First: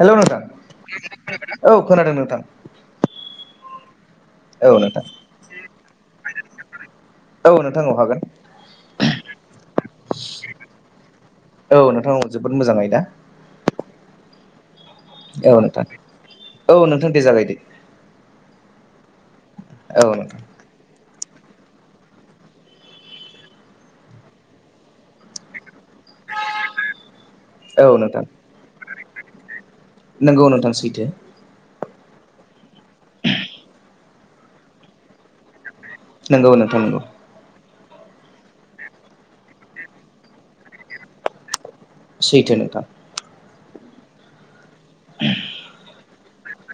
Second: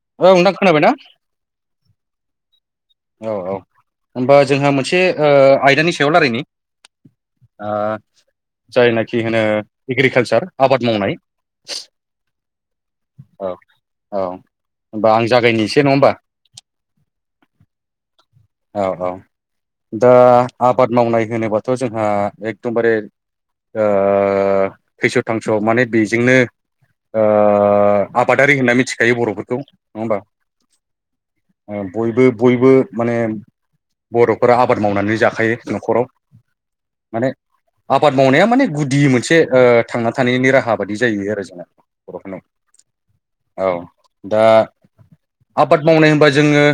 हेल' औ नोंथां खोनाबायना नोंथां औ खोनादों नोंथां औ औ होनबा औ जोंहा नोंथां मोनसे ओ आयदानि सायाव रायलायनि औ ओ नोंथां औ हागोन जायनाखि होनो एग्रिकालसार आबाद मावनाय औ नोंथांमोन जोबोद मोजां आयदा औ औ होमबा आं औ नोंथां जागायनोसै नङा होमबा औ नोंथां दे जागायदो औ औ दा औ नोंथां आबाद मावनाय होनोबाथ' जोंहा एकदमबारे ओ थैस' थांस' माने बेजोंनो ओ औ आबादारि होनना मिथिखायो बर'फोरखौ नङा होमबा नंगौ नोंथां सैथो बयबो बयबो माने बर'फोरा आबाद मावनानै जाखायो न'खराव नंगौ नोंथां नंगौ माने आबाद मावनाया माने गुदि मोनसे ओ थांना थानायनि राहा बादि जायो आरो जोंना बर'फोरनाव सेैथोे नोंथां औ दा आबाद मावनाय होनबा जोङो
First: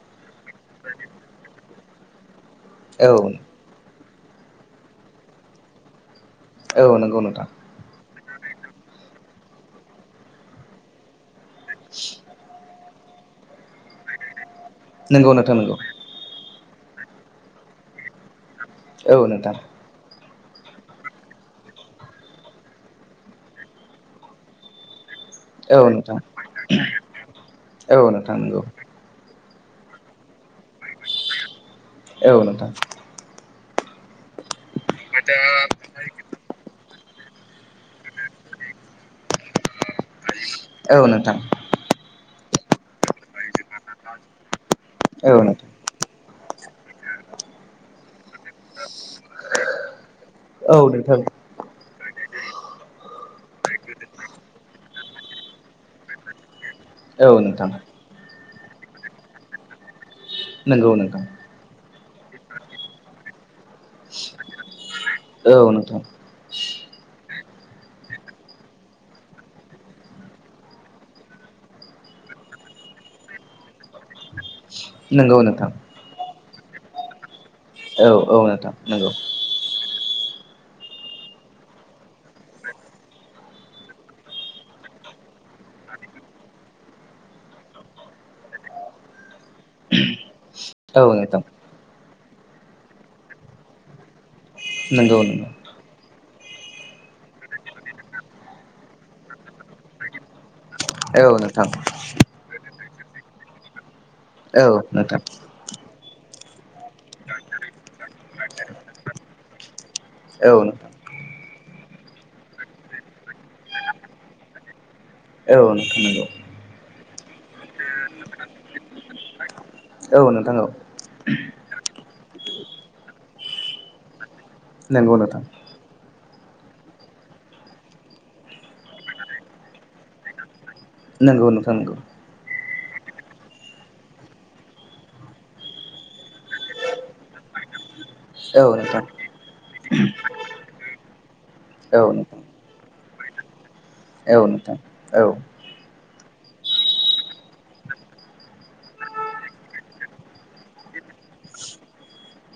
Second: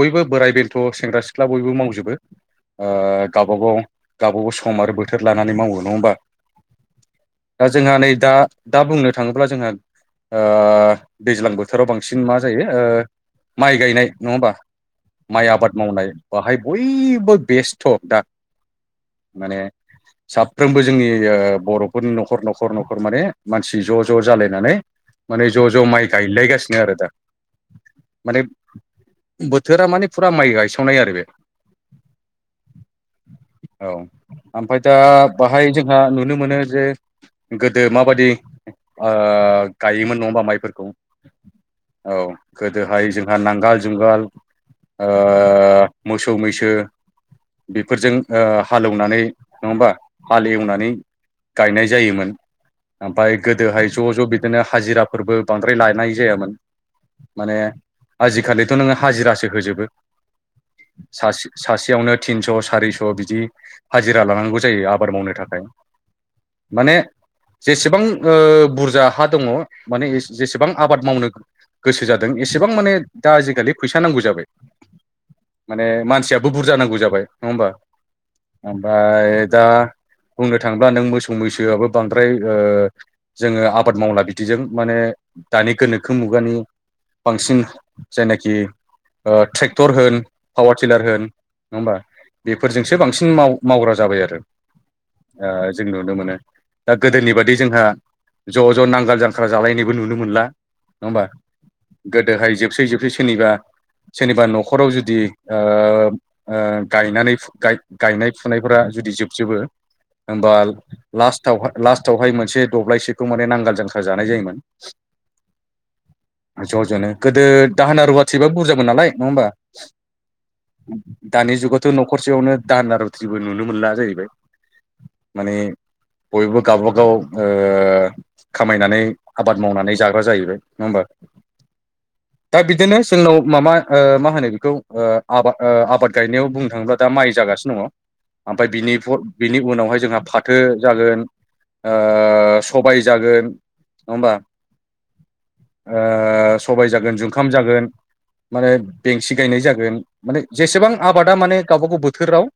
बयबो बोराय बेन्थ' सेंग्रा सिख्ला बयबो मावजोबो ओ औ गावबा गाव गावबागाव सम आरो बोथोर लानानै मावो नङा होमबा औ नोंगौ नोंथां दा जोंहा नै दा दा बुंनो थांङोब्ला जोंहा ओ दैज्लां बोथोराव बांसिन मा जायो ओ माइ गायनाय नंङा होमबा नोंगौ माइ नोंथां आबाद नोंगौ मावनाय बाहाय बयबो बेस्थ' दा औ नोंथां माने साफ्रोमबो जोंनि बर'फोरनि न'खर न'खर न'खर माने मानसि ज' ज' जालायनानै माने ज' औ ज' माइ नोंथां गायलायगासिनो आरो दा औ नोंथां माने नोंगौ बोथोरा माने फुरा माइ गायसावनाय आरो बे औ नोंथां औ ओमफ्राय दा बाहाय जोंहा नुनो मोनो जे गोदो माबायदि ओ गायोमोन नङा होमबा माइखौ औ नोंथां औ गोदोहाय जोंहा नांगाल जुंगाल औ नोंथां मोसौ मैसो बेफोरजों ओ हालेवनानै नंङा होमबा हाल औ एवनानै नोंथां गायनाय जायोमोन ओमफ्राय गोदोहाय ज' ज' बिदिनो हाजिराफोरबो बांद्राय लानाय जायामोन। औ माने नोंथां आजिखालिथ' नोङो हाजिरासो होजोबो नोंगौ नोंथां सासे-सासेयावनो थिनस' सारिस' बिदि हाजिरा लानांगौ जायो आबाद मावनो औ थाखाय नोंथां माने जेसेबां बुरजा ओ हा दङ माने जेसेबां आबाद मावनो गोसो जादों एसेबां माने दा आजिखालि फैसा नांगौ जाबाय नंगौ नोंथां बुरजानांगौ जाबाय नङा होमबा औ औ नोंथां नोंगौ ओमफाय दा बुंनो थाङोब्ला नों मोसौ मैसोआबो बांद्राय ओ जोंङो आबाद मावला बिदिजों माने दानि गोनोखो मुगानि बांसिन जायनाखि ओ ट्रेक टर होन पावार टिलार औ होन नोंथां नङा होमबा बेफोरजोंसो बांसिन मावग्रा जाबाय आरो। नोंगौ नोंगौ ओ जों नुनो मोनो। दा गोदोनि बादि जोंहा ज' ज' नांगोल जांख्रा जालायनायबो नुनो मोनला। नङा होमबा औ नोंथां गोदोहाय जोबसै जोबसै सोरनिबा सोर औ खराव जुदि नोंथां ओ ओ गायनानै गायनाय फुनायफोरा जुदि जोबजोबो औ होमबा नोंथां लास्ट टावहा लास्टावहाय मोनसे दब्लायसेखौ माने नांगाल जांख्रा जानाय जायोमोन। औ नोंथां ज' ज'नो गोदो दाहोना रुवाथि बा बुरजामोन नालाय नङा होमबा। औ नोंथां औ। दानि जुगावथ' न'खरसेयावनो दाना रुत्रिबो नुनो मोनला जाहैबाय। नोंगौ नोंथां। माने बयबो गावबागाव ओ खामायनानै आबाद मावनानै जाग्रा जाहैबाय। नोंगौ नोंथां नोंगौ। दिनो जोंनाव माबा ओ मा होनो खौ ओ आबाद ओ आबाद गायनायाव बुंनो थाङोब्ला दा माइ जागासिनो दङ। औ ओमफाय बिनि नोंथां फर बिनि उनावहाय जोंहा फाथो जागोन ओ औ नोंथां सबाय जा जागोन। नङा होमबा औ नोंथां औ। ओ सबाय जागोन जुंखाम जागोन माने बेंसि गायनाय जागोन माने जेसेबां आबादा माने गावबा गाव बोथोराव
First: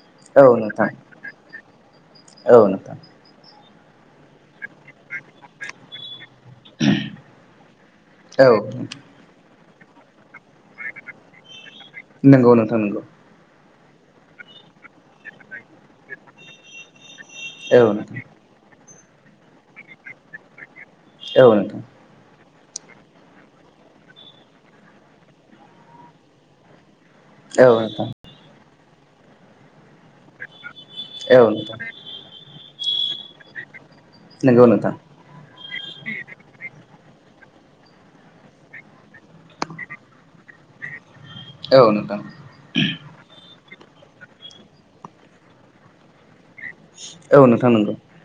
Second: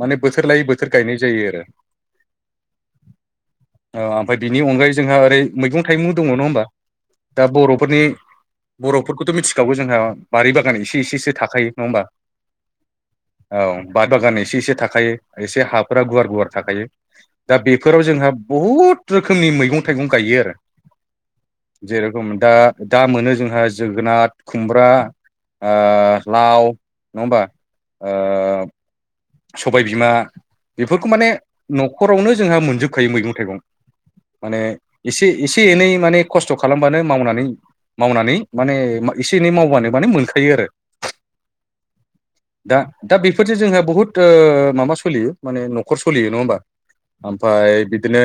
माने बोथोर औ लायै बोथोर नोंथां गायनाय जायो आरो। औ नोंथा। ओ ओमफाय बिनि अनगायै जोंहा ओरै मैगं थाइगं दङ नङा होमबा। दा बर'फोरनि औ बर'फोरखौथ' मिथिखागौ जोंहा बारि बागान एसे एसेसो थाखायो नङा नंगौ नोंथां नंगौ। बार बागान एसे एसे थाखायो एसे हाफोरा गुवार गुवार थाखायो। दा औ बेफोराव नोंथां जोंहा बहुद रोखोमनि मैगं थाइगं गायो आरो। औ नोंथां जे रोखम दा दा मोनो जोंहा जोगोनार, खुमब्रा आ लाव नङबा औ नोंथां ओ सबायबिमा बेफोरखौ माने औ नोंथां न'खरावनो जोंहा मोनजोबखायो मैगं थाइगं। माने नंगौ नोंथां एसे एसे एनै माने खस्थ' खालामबानो मावनानै मावनानै माने एसे एनै मावबानो माने मोनखायो आरो। औ नोंथां। दा दा बेफोरजों जोंहा बुहुत ओ माबा सोलियो माने न'खर सोलियो नङा होमबा। औ नोंथां ओमफाय बिदिनो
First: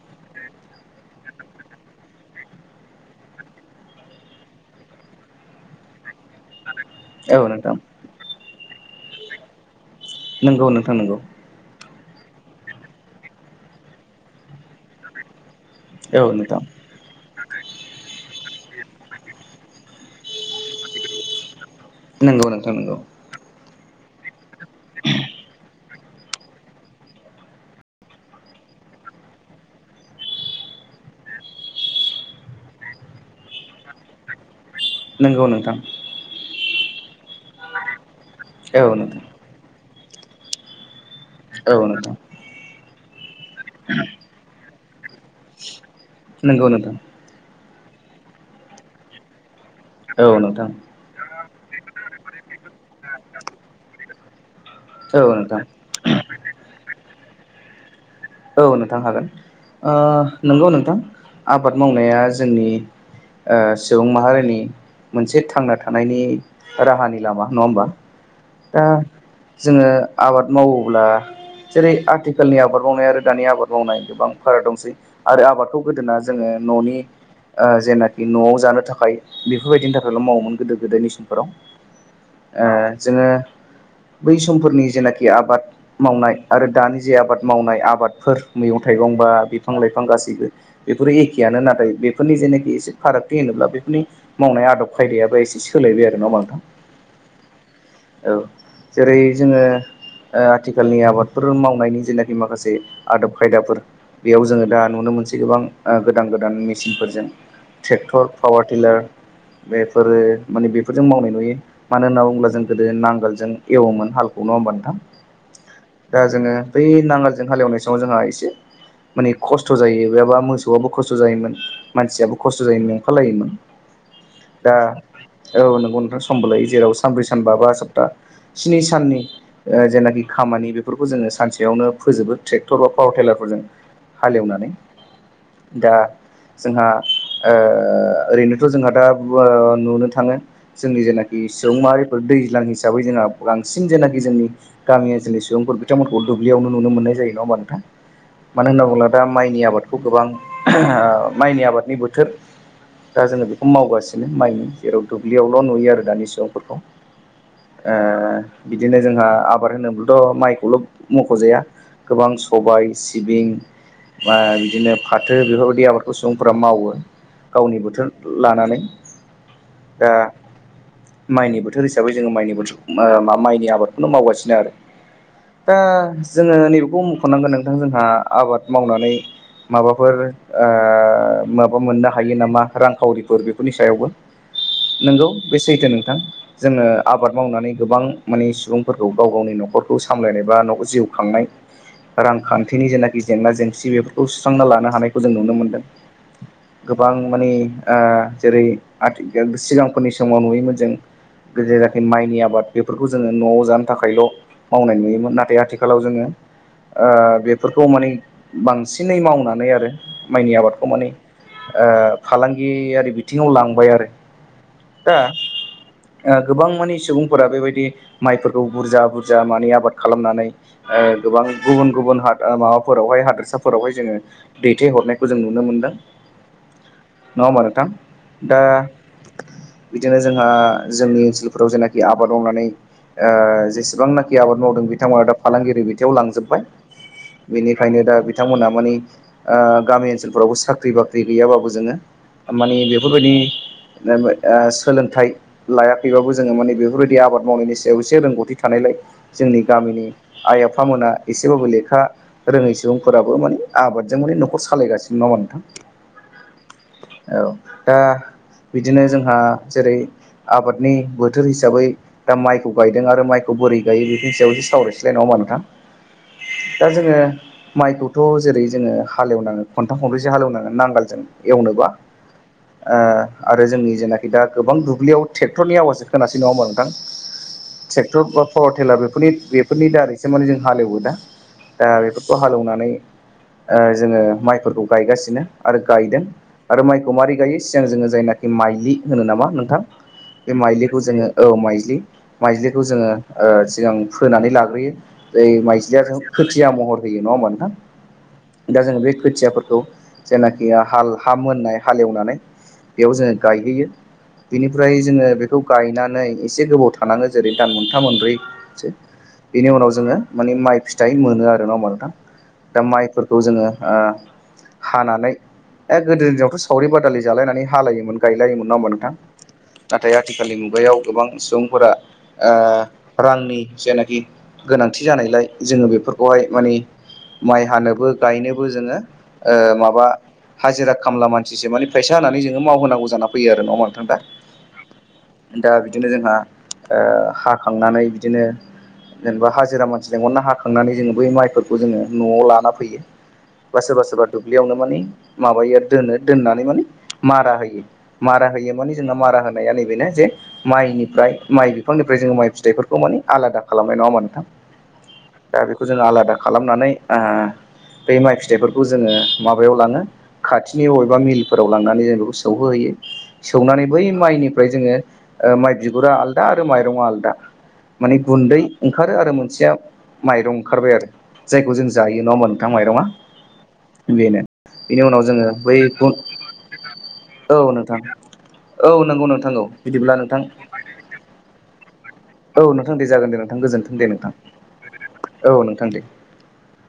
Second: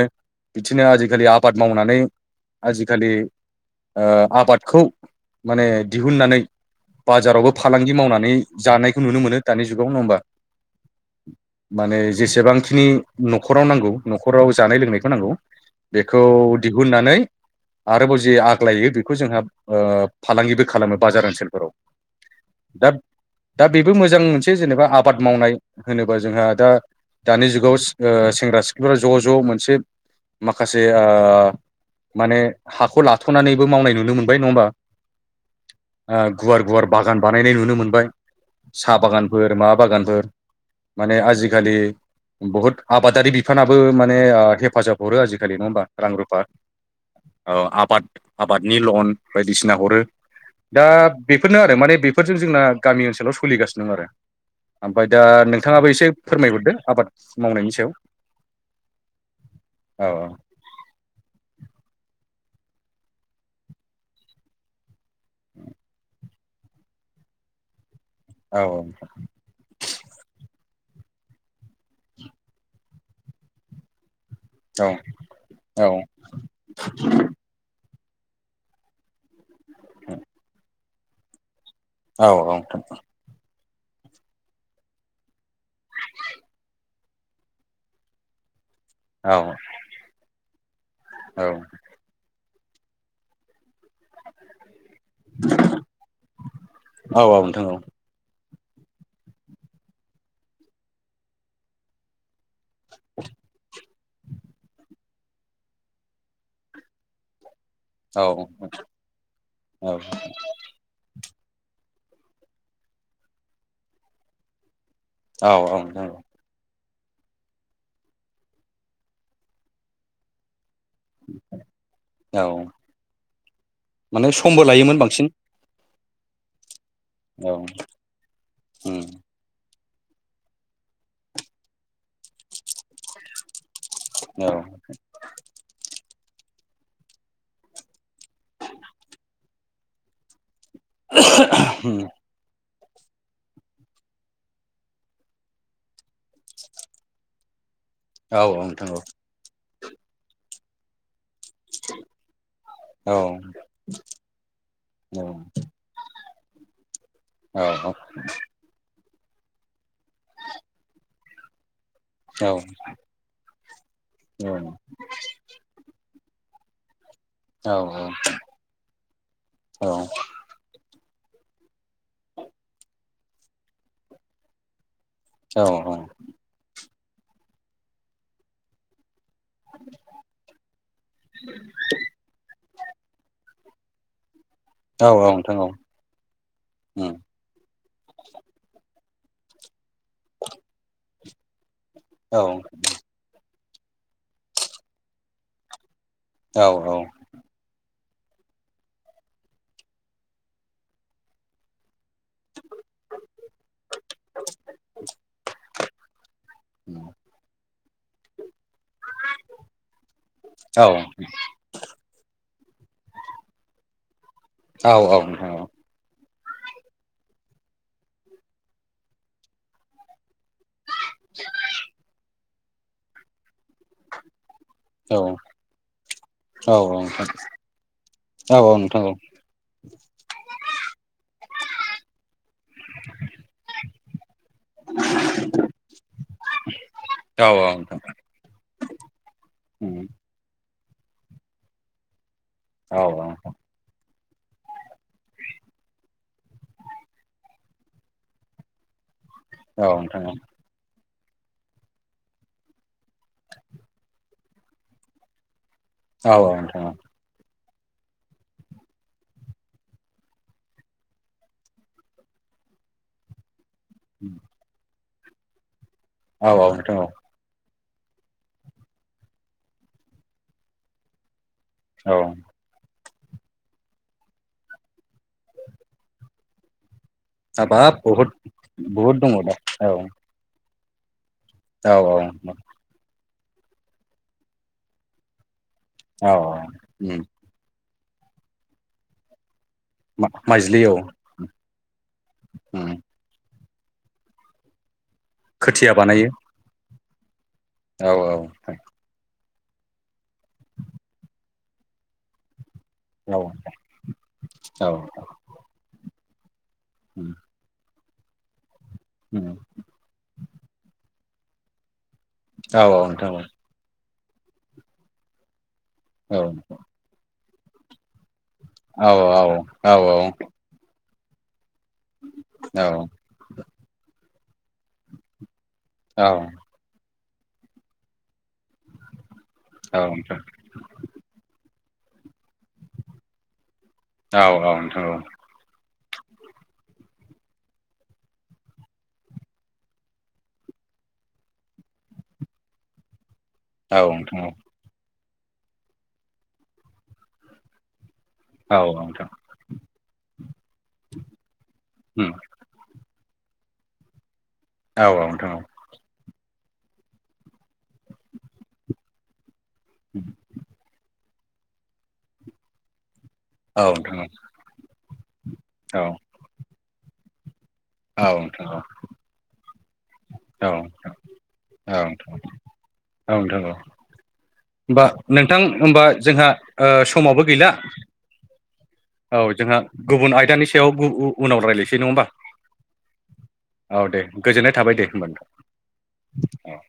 बिथिनो आजिखालि आबाद मावनानै आजिखालि ओ आबादखौ माने दिहुननानै बाजारावबो फालांगि मावनानै जानायखौ नुनो मोनो दानि जुगाव नङ होमबा। नोंगौ नोंथां नोगौ। माने जेसेबांखिनि न'खराव नांगौ न'खराव जानाय लोंनायखौ नांगौ बेखौ औ नोंथां दिहुननानै आरोबाव जे आग्लायो बेखौ जोंहा ओ फालांगिबो खालामो बाजार ओनसोलफोरावव नोंगौ नोंथां नोंगौ। बेबो मोजां मोनसे जेनेबा आबाद मावनाय होनोबा जोंहा दा दानि जुगाव सि ओ सेंग्रा सिख्ला ज' ज' मोनसे माखासे आ माने हाखौ लाथ'नानैबो मावनाय नुनो मोनबाय नङा होमबा। नंगौ नोंथां आ गुवार गुवार बागान बानायनाय नुनो मोनबाय। औ साह नोंथां बागानफोर मा बागानफोर माने आजिखालि औ नोंथां बहुद आबादारि बिफानाबो माने हेफाजाब हरो आजिखालि नङा होमबा? रां रुफा नोंगौ नोंथां । औ आबाद आबादनि लन बायदिसिना हरो औ नोंथां दा बेफोरनो आरो माने बेफोरजों जोंना गामि ओनसोलाव स'लिगासिनो दं आरो । ओमफाय दा औ नोंथां नोंथाङाबो एसे फोरमायहरदो आबाद मावनायनि सायाव। औ नोंथां हागोन ओ औ नंगौ नोंथां आबाद मावनाया जोंनि ओ सुबुं माहारिनि मोनसे थांना थानायनि राहानि लामा नङा होमबा औ दा जोङो आबाद मावोब्ला जेरै आथिखालनि आबाद मावनाय आरो दानि आबाद मावनाय गोबां फाराग औ दंसै आरो आबादखौ औ गोदोना जोङो न'नि जेनाखि न'आव जानो थाखाय बेफोरबायदिनि थाखायल' मावोमोन गोदो गोदायनि समफोराव । औ औ । बिदिनो बै समफोरनि जेनाखि आबाद मावनाय आरो दानि जे आबाद मावनाय आबादफोर मैगं थाइगं बा औ बिफां लाइफां गासैबो बेफोरो औ एखेयानो नाथाय बेफोरनि जेने एसे फारागथि होनोब्ला बेफोरनि मावनाय आदब खायदायाबो एसे सोलायबाय आरो नङा होमबा नोंथां? औ नोंथां औ जेरै जोङो आथिखालनि आबादफोर मावनायनि जेनाखि माखासे आदब खायदाफोर बेयाव जोङो दा नुनो मोनसै गोबां गोदान गोदान मेचिनफोरजों औ ट्रेक्टर पावार टिलार बेफोरो माने बेफोरजों मावनाय नुयो मानो होनना बुङोब्ला जों गोदो नांगोलजों एवोमोन हालखौ नङ होमबा नोंथां? औ औ नंगौ दा । जोङो बै नांगालजों हालेवनाय समाव जोंहा एसे माने खस्थ' जायो एबा मोसौ आबो खस्थ' जायोमोन मानसियाबो औ औ खस्थ' जायोमोन नेंफालायोमोन माने समबो । दा लायोमोन बांसिन औ नंगौ । समबोलायो जेराव सानब्रै सानबा औ बा सप्ता स्नि उम साननि जेनाखि खामानि बेफोरखौ जोङो सानसेयावनो फोजोबो ट्रेक्टर बा पावार टलारफोरजों औ हालेवनानै दा जोंहा ओरैनोथ' जोंहा दा नुनो थाङो जोंनि जेनाखि उम सुबुंमाहारि दैज्लां हिसाबै जोंहा बांसिन जेनाखि जोंनि गामि ओनसोलनि सुबुंफोर बिथांमोनखौ दुब्लियावनो नुनो मोननाय जायो । जायो नङा होनोमबा नोंथाङां औ मानो होनना नोंथां औ बुङोब्ला दा माइनि आबादखौ गोबां ओ माइनि आबादनि बोथोर औ दा जोङो बेखौ मावगासिनो माइनि जेराव औ दुब्लियावल' नुयो आरो दानि समगाव औ ए बिदिनो जोंहा आबाद होनोब्लाथ' माइखौल' मख'जाया । गोबां सबाय सिबिं बिदिनो फाथो बेफोरबायदि आबाद । उसुफोराव मावो गावनि बोथोर औ लानानै दा माइनि बोथोर हिसाबै जोङो माइनि बोथोरखौ मा माइनि आबादखौनो मावगासिनो आरो औ । दा जोङो नैबेखौ मखनांगोन नोंथां जोंहा आबाद मावनानै माबाफोर ओ माबा मोननो हायो नामा? रांखावरिफोर बेफोरनि सायावबो नोंगौ औ नोंथां बे औ सैथो नोंथां । जोङो उम आबाद मावनानै गोबां माने सुबुंफोरखौ गाव गावनि न'खरफोरखौ सामलायनाय बा न' जिउ खांनाय औ औ नोंथां रांखान्थिनि जेनाखि जेंना जेंसि बेफोरखौ सुस्रांना लानो हानायखौ जों नुनो मोनदों । गोबां माने ओ जेरै आथिखाल सिगांफोरनि समाव नुयोमोन जों जेरै जाखि माइनि आबाद बेफोरखौ जोङो न'आव जानो थाखायल' मावनाय नुयोमोन नाथाय आथिखालाव जोङो ओ बेफोर खौ माने बांसिनै मावनानै आरो माइनि आबादखौ औ माने नोंथां औ ओ फालांगि यारि बिथिंआव लांबाय आरो औ दा औ ओ गोबां मानि सुबुंफोरा बेबायदि माइफोरखौ बुरजा बुरजा मानि आबाद खालामनानै ओ गोबां गुबुन गुबुन हादा माबाफोरावहाय हादोरसाफोरावहाय जोङो दैथायहरनायखौ जों नुनो मोनदों नंआ होमबा नोंथां दा बिदिनो जोंहा जोंनि ओनसोलफोराव जेनाखि आबाद मावनानै ओ जेसेबांनाखि जे आबाद मावदों बिथांमोना दा फालांगिरि बिथायाव लांजोबबाय औ औ बेनिखायनो नोंथां दा बिथांमोनहा मानि ओ उम गामि ओनसोलफोरावबो साख्रि साख्रि बाख्रि गैयाबाबो जोङो मानि औ बेफोर बायदि सोलोंथाइ लायाखैबाबो जोङो मानि बेफोरबायदि आबाद मावनायनि सायाव एसे रोंगौथि थानायलाय जोंनि गामिनि नोंथां आइ आफामोना एसेबाबो लेखा रोङै सुबुंफोराबो माने आबादजों माने न'खर सालायगासिनो नंआ‌ होनबा नोंथां औथां औ दा बिदिनो जोंहा जेरै आबादनि बोथोर हिसाबै दा माइखौ गायदों आरो माइखौ बोरै गायो बेफोरनि सायावसो सावरायसि बे नंआ होनबा नोंथां औ औ दा नोंथां औ जोङो माइखौथ' जेरै जोङो हालेवनांओ खनथाम खनब्रैसो हालेवनाङो नांगोलजों एवनोबा औ औ आरो जोंनि जेनाखि दा गोबां दुब्लियाव [inaudible] ट्रेक्टरनि आवाजजों होनोनासो नङ होमा नोंथां [inaudible] हाबाब ट्रेक्टर बहुद बा पावार टेलार बहुद बेफोरनि दङ दा बेफोरनि औ दारैसो माने जों हालेवो दा दा औ बेफोरखौ औ हालेवनानै ओ जोङो माइफोरखौ गायगासिनो आरो गायदों औ आरो माइखौ उम मारै गायै सिगां जोङो जायनाखि माइजि होनो नामा नोंथां बे माइज्लि औ माइलिखौ जोङो औ माइ लि माइज्लिखौ उम जोङो सिगां फोनानै लाग्रोयो जै खोथिया माइज्लिया बानायो थ' खोथिया महर होयो नङा होमबा नोंथां औ दा जोङो बे खोथियाफोरखौ खौ जेनाखि हाल हा मोननाय हालोवनानै बेयाव जोङो औ गायहैयो इनिफ्राय औ जोङो बेखौ गायनानै एसे गोबाव थानाङो उम जेरै दान मोनथा मोनब्रै सो उम बेनि उनाव जोङो माने माइ फिथाइ मोनो आरो नंआ होमबा नोंथां दा औ औ नोंथां माइफोरखौ औ जोङो ओ हानानै ए गोदो औ दिनावथ' सावरि बादालि जालायनानै हालायोमोन गायलायोमोन नङा होमबा औ नोंथां औ नाथाय औ आथिखालनि मुगायाव गोबां बुरा [inaudible] ओ नोंथां रांनि जेनाखि गोनांथि जानायलाय जोङो बेफोरखौहाय मानि माइ हानोबो गायनोबो जोङो ओ औ माबा नोंथां हाजिरा खामला मानसिसो माने फैसा होनानै जों मावहो नांगौ जाना फैयो नंआ होनबा दा औ औ नोंथां दा बिदिनो जोंहा ओ हाखांनानै बिदिनो जेनोबा हाजिरा मानसि लेंंहरना हाखांनानै जोङो बै माइफोरखौ जोङो न'आव लाना फैयो बा सोरबा सोरबा दुब्लियावनो मानि माबायो आरो दोनो दोननानै मानि मारा होयो मारा होयो औ मानि जोंहा नोंथां मारा होनाया नैबेनो जे माइनिफ्राय माइ बिफांनिफ्राय उम जोङो माइ फिथाइफोरखौ मानि आलादा खालामबाय नंआ होनबा नोंथां औ नोंथां दा बेखौ जोङो आलादा खालामनानै ओ बे माइ फिथाइफोरखौ जोङो माबाआव लाङो खाथिनि अबेबा मिलफोराव लांनानै जों बेखौ सौहोहैयो सौनानै औ बै नोंथां माइनिफ्राय जोङो ओ माइ बिगुरा आलदा आरो माइरंआ आलदा माने औ गुन्दै नोंथां ओंखारो आरो मोनसेआ माइरं औ ओंखारबाय आरो जायखौ जों औ नोंथां जायो नङा नोंथां होनबा औ नोंथां औ माइरंआ बेनो होमबा बेनि उनाव जोङो नोंथां बै होमबा ग जोंहा समावबो औ गैला नोंथां औ नंगौ नोंथां औ जोंहा बिदिब्ला गुबुन नोंथां आयदानि सायाव उनाव रायज्लायसै नङा होमबा औ नोंथां दे जागोन दे नोंथां गोजोन्थों औ दे नोंथां गोजोननाय थाबाय दे होमबा औ दे नोंथां औ